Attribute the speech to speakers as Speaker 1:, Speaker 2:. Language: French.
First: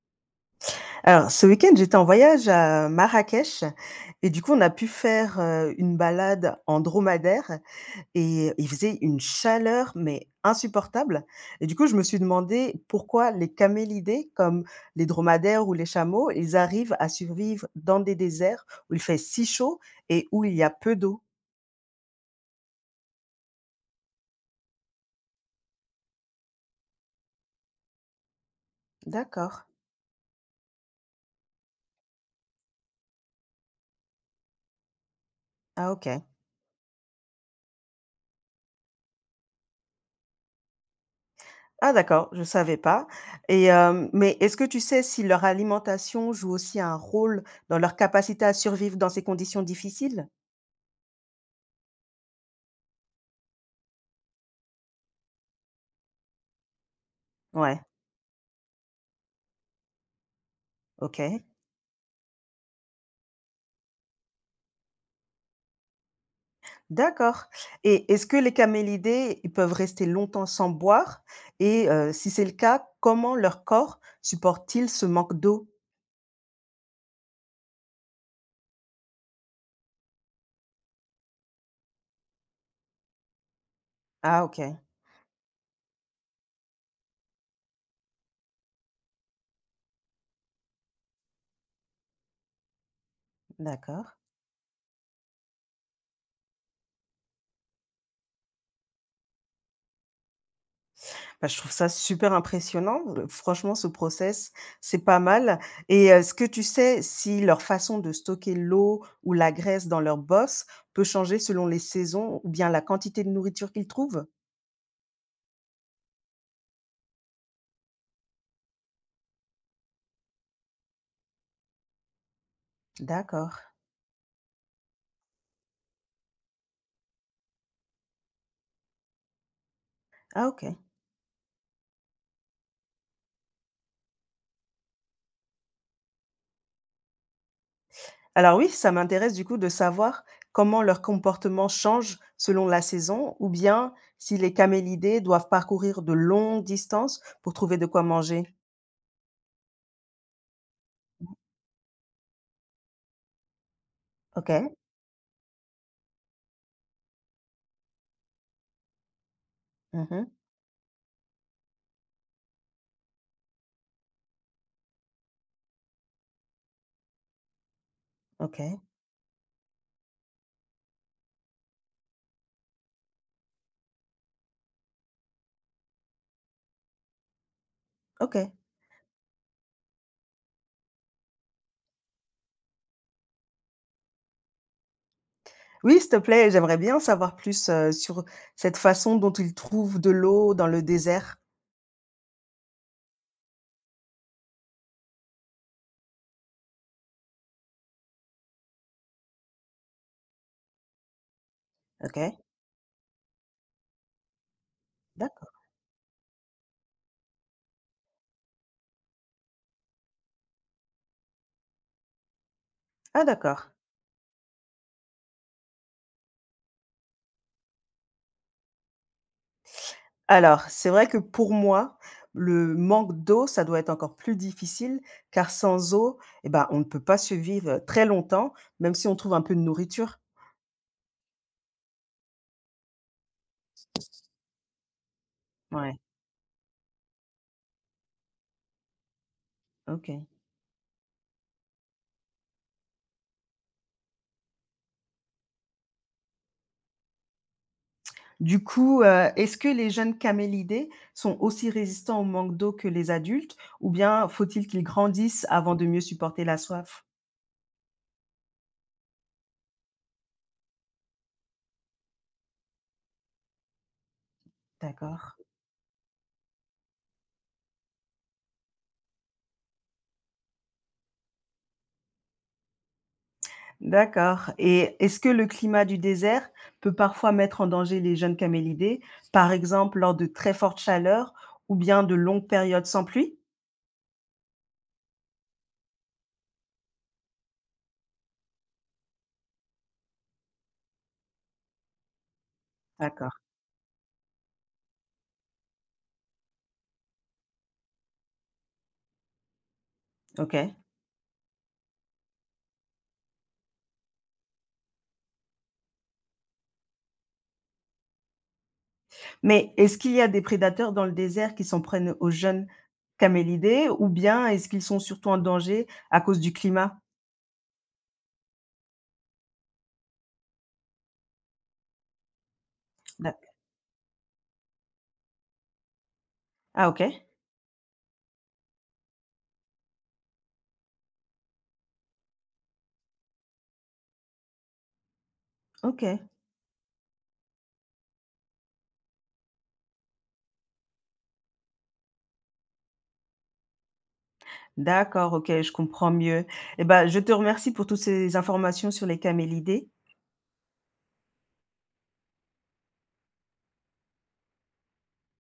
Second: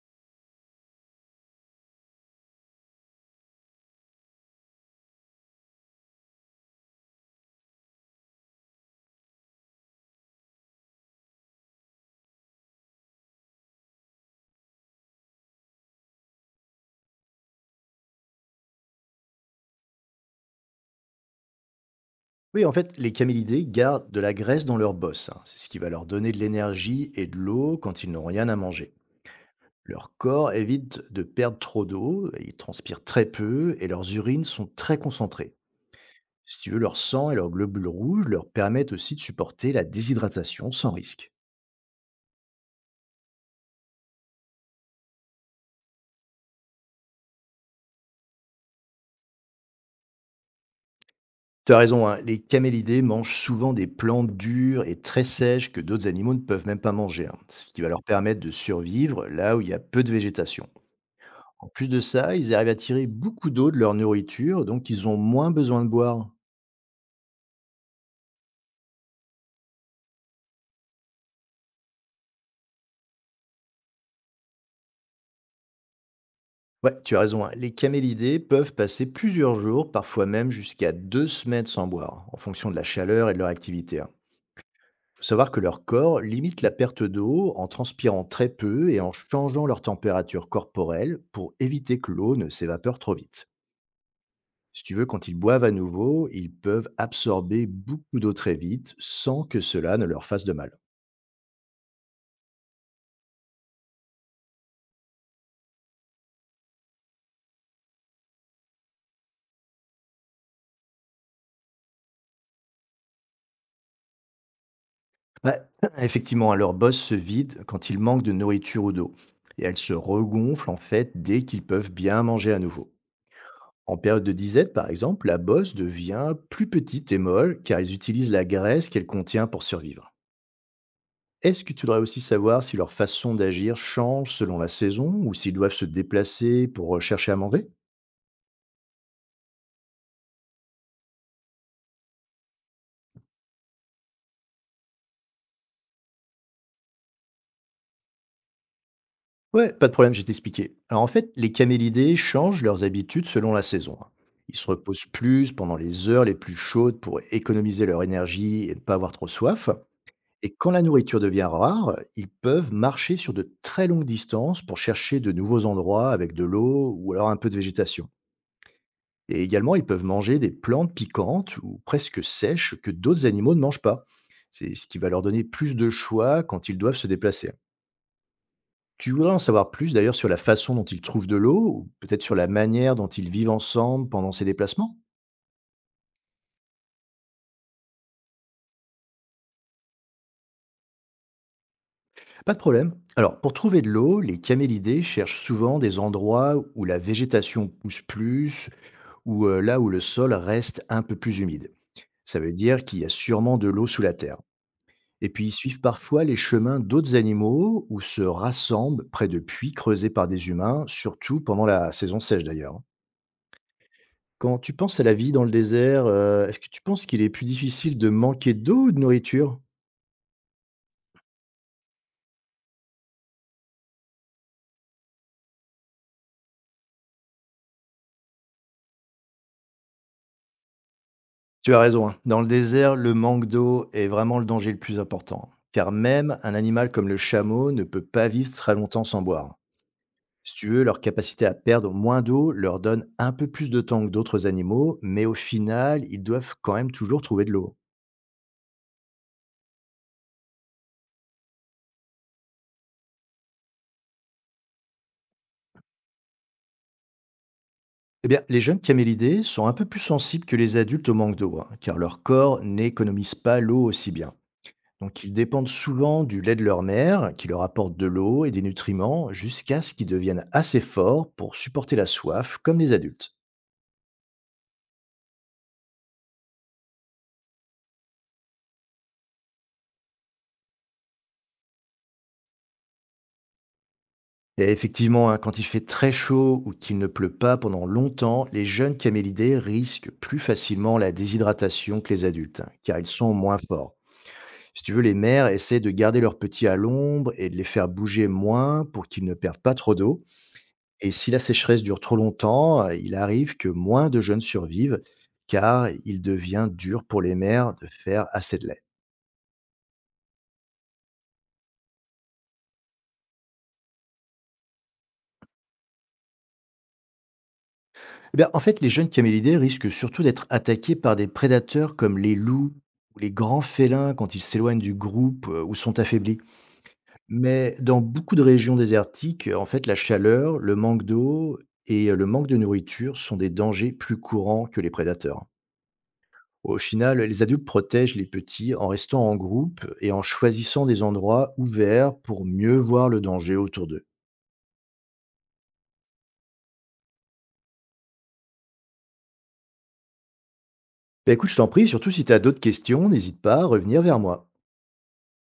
Speaker 1: Alors, ce week-end, j'étais en voyage à Marrakech et du coup, on a pu faire, une balade en dromadaire et il faisait une chaleur, mais insupportable. Et du coup, je me suis demandé pourquoi les camélidés, comme les dromadaires ou les chameaux, ils arrivent à survivre dans des déserts où il fait si chaud et où il y a peu d'eau.
Speaker 2: Oui, en fait, les camélidés gardent de la graisse dans leur bosse, hein. C'est ce qui va leur donner de l'énergie et de l'eau quand ils n'ont rien à manger.
Speaker 1: D'accord.
Speaker 2: Leur corps évite de perdre trop d'eau, ils transpirent très peu et leurs urines sont très concentrées.
Speaker 1: Ah OK.
Speaker 2: Si tu veux, leur sang et leurs globules rouges leur permettent aussi de supporter la déshydratation sans risque.
Speaker 1: Ah d'accord, je savais pas. Mais est-ce que tu sais si leur alimentation joue aussi un rôle dans leur capacité à survivre dans ces conditions difficiles?
Speaker 2: Tu as raison, hein, les camélidés mangent souvent des plantes dures et très sèches que d'autres animaux ne peuvent même pas manger, hein, ce
Speaker 1: Ouais,
Speaker 2: qui va leur permettre de survivre là où il y a peu de végétation.
Speaker 1: OK.
Speaker 2: En plus de ça, ils arrivent à tirer beaucoup d'eau de leur nourriture, donc ils ont moins besoin de boire.
Speaker 1: D'accord, et est-ce que les camélidés, ils peuvent rester longtemps sans boire, et si c'est le cas, comment leur corps supporte-t-il ce manque d'eau?
Speaker 2: Ouais, tu as raison, hein, les camélidés peuvent passer plusieurs jours, parfois même jusqu'à deux semaines sans boire, en fonction de la chaleur et de leur activité. Il
Speaker 1: Ah OK,
Speaker 2: faut savoir que leur corps limite la perte d'eau en transpirant très peu et en changeant leur température corporelle pour éviter que l'eau ne s'évapore trop vite.
Speaker 1: d'accord.
Speaker 2: Si tu veux, quand ils boivent à nouveau, ils peuvent absorber beaucoup d'eau très vite sans que cela ne leur fasse de mal.
Speaker 1: Bah, je trouve ça super impressionnant. Franchement, ce process, c'est pas mal. Et est-ce que tu sais si leur façon de stocker l'eau ou la graisse dans leurs bosses peut changer selon les saisons ou bien la quantité de nourriture qu'ils trouvent?
Speaker 2: Bah, effectivement, hein, leur bosse se vide quand il manque de nourriture ou d'eau. Et elles se regonflent en fait dès qu'ils peuvent bien manger à nouveau.
Speaker 1: D'accord.
Speaker 2: En période de disette, par exemple, la bosse devient plus petite et molle car elles utilisent la graisse qu'elle contient pour survivre.
Speaker 1: Ah OK.
Speaker 2: Est-ce que tu voudrais aussi savoir si leur façon d'agir change selon la saison ou s'ils doivent se déplacer pour chercher à manger?
Speaker 1: Alors oui, ça m'intéresse du coup de savoir comment leur comportement change selon la saison ou bien si les camélidés doivent parcourir de longues distances pour trouver de quoi manger.
Speaker 2: Ouais, pas de problème, je vais t'expliquer. Alors en fait, les camélidés changent leurs habitudes selon la saison, hein. Ils se
Speaker 1: OK.
Speaker 2: reposent plus pendant les heures les plus chaudes pour économiser leur énergie et ne pas avoir trop soif.
Speaker 1: Mmh.
Speaker 2: Et quand la nourriture devient rare, ils peuvent marcher sur de très longues distances pour chercher de nouveaux endroits avec de l'eau ou alors un peu de végétation.
Speaker 1: OK.
Speaker 2: Et également, ils peuvent manger des plantes piquantes ou presque sèches que d'autres animaux ne mangent pas. C'est ce qui va leur donner plus de choix quand ils doivent se déplacer.
Speaker 1: OK.
Speaker 2: Tu voudrais en savoir plus d'ailleurs sur la façon dont ils trouvent de l'eau ou peut-être sur la manière dont ils vivent ensemble pendant ces déplacements?
Speaker 1: Oui, s'il te plaît, j'aimerais bien en savoir plus, sur cette façon dont ils trouvent de l'eau dans le désert.
Speaker 2: Pas de problème. Alors, pour trouver de l'eau, les camélidés cherchent souvent des endroits où la végétation pousse plus ou là où le sol reste un peu plus humide.
Speaker 1: OK,
Speaker 2: Ça veut dire qu'il y a sûrement de l'eau sous la terre. Et
Speaker 1: d'ac,
Speaker 2: puis, ils suivent parfois les chemins d'autres animaux ou se rassemblent près de puits creusés par des humains, surtout pendant la saison sèche d'ailleurs, hein.
Speaker 1: ah d'accord.
Speaker 2: Quand tu penses à la vie dans le désert, est-ce que tu penses qu'il est plus difficile de manquer d'eau ou de nourriture?
Speaker 1: Alors, c'est vrai que pour moi, le manque d'eau, ça doit être encore plus difficile, car sans eau, eh ben, on ne peut pas survivre très longtemps, même si on trouve un peu de nourriture.
Speaker 2: Tu as raison, hein, dans le désert, le manque d'eau est vraiment le danger le plus important, car
Speaker 1: Ouais,
Speaker 2: même un animal comme le chameau ne peut pas vivre très longtemps sans boire.
Speaker 1: OK.
Speaker 2: Si tu veux, leur capacité à perdre moins d'eau leur donne un peu plus de temps que d'autres animaux, mais au final, ils doivent quand même toujours trouver de l'eau.
Speaker 1: Du coup, est-ce que les jeunes camélidés sont aussi résistants au manque d'eau que les adultes, ou bien faut-il qu'ils grandissent avant de mieux supporter la soif?
Speaker 2: Eh bien, les jeunes camélidés sont un peu plus sensibles que les adultes au manque d'eau, hein, car leur corps n'économise pas l'eau aussi bien. Donc ils
Speaker 1: D'accord.
Speaker 2: dépendent souvent du lait de leur mère, qui leur apporte de l'eau et des nutriments jusqu'à ce qu'ils deviennent assez forts pour supporter la soif, comme les adultes.
Speaker 1: D'accord, et est-ce que le climat du désert peut parfois mettre en danger les jeunes camélidés, par exemple lors de très fortes chaleurs ou bien de longues périodes sans pluie?
Speaker 2: Et effectivement, hein, quand il fait très chaud ou qu'il ne pleut pas pendant longtemps, les jeunes camélidés risquent plus facilement la déshydratation que les adultes, hein, car ils
Speaker 1: D'accord,
Speaker 2: sont moins forts. Si tu veux, les mères essaient de garder leurs petits à l'ombre et de les faire bouger moins pour qu'ils ne perdent pas trop d'eau.
Speaker 1: OK.
Speaker 2: Et si la sécheresse dure trop longtemps, il arrive que moins de jeunes survivent, car il devient dur pour les mères de faire assez de lait.
Speaker 1: Mais est-ce qu'il y a des prédateurs dans le désert qui s'en prennent aux jeunes camélidés, ou bien est-ce qu'ils sont surtout en danger à cause du climat?
Speaker 2: Eh bien, en fait, les jeunes camélidés risquent surtout d'être attaqués par des prédateurs comme les loups ou les
Speaker 1: D'ac,
Speaker 2: grands félins quand ils s'éloignent du groupe ou sont affaiblis.
Speaker 1: ah OK,
Speaker 2: Mais dans beaucoup de régions désertiques, en fait, la chaleur, le manque d'eau et le manque de nourriture sont des dangers plus courants que les prédateurs.
Speaker 1: OK.
Speaker 2: Au final, les adultes protègent les petits en restant en groupe et en choisissant des endroits ouverts pour mieux voir le danger autour d'eux.
Speaker 1: D'accord, OK, je comprends mieux. Et ben, je te remercie pour toutes ces informations sur les camélidés.
Speaker 2: Bah, écoute, je t'en prie, surtout si tu as d'autres questions, n'hésite pas à revenir vers moi.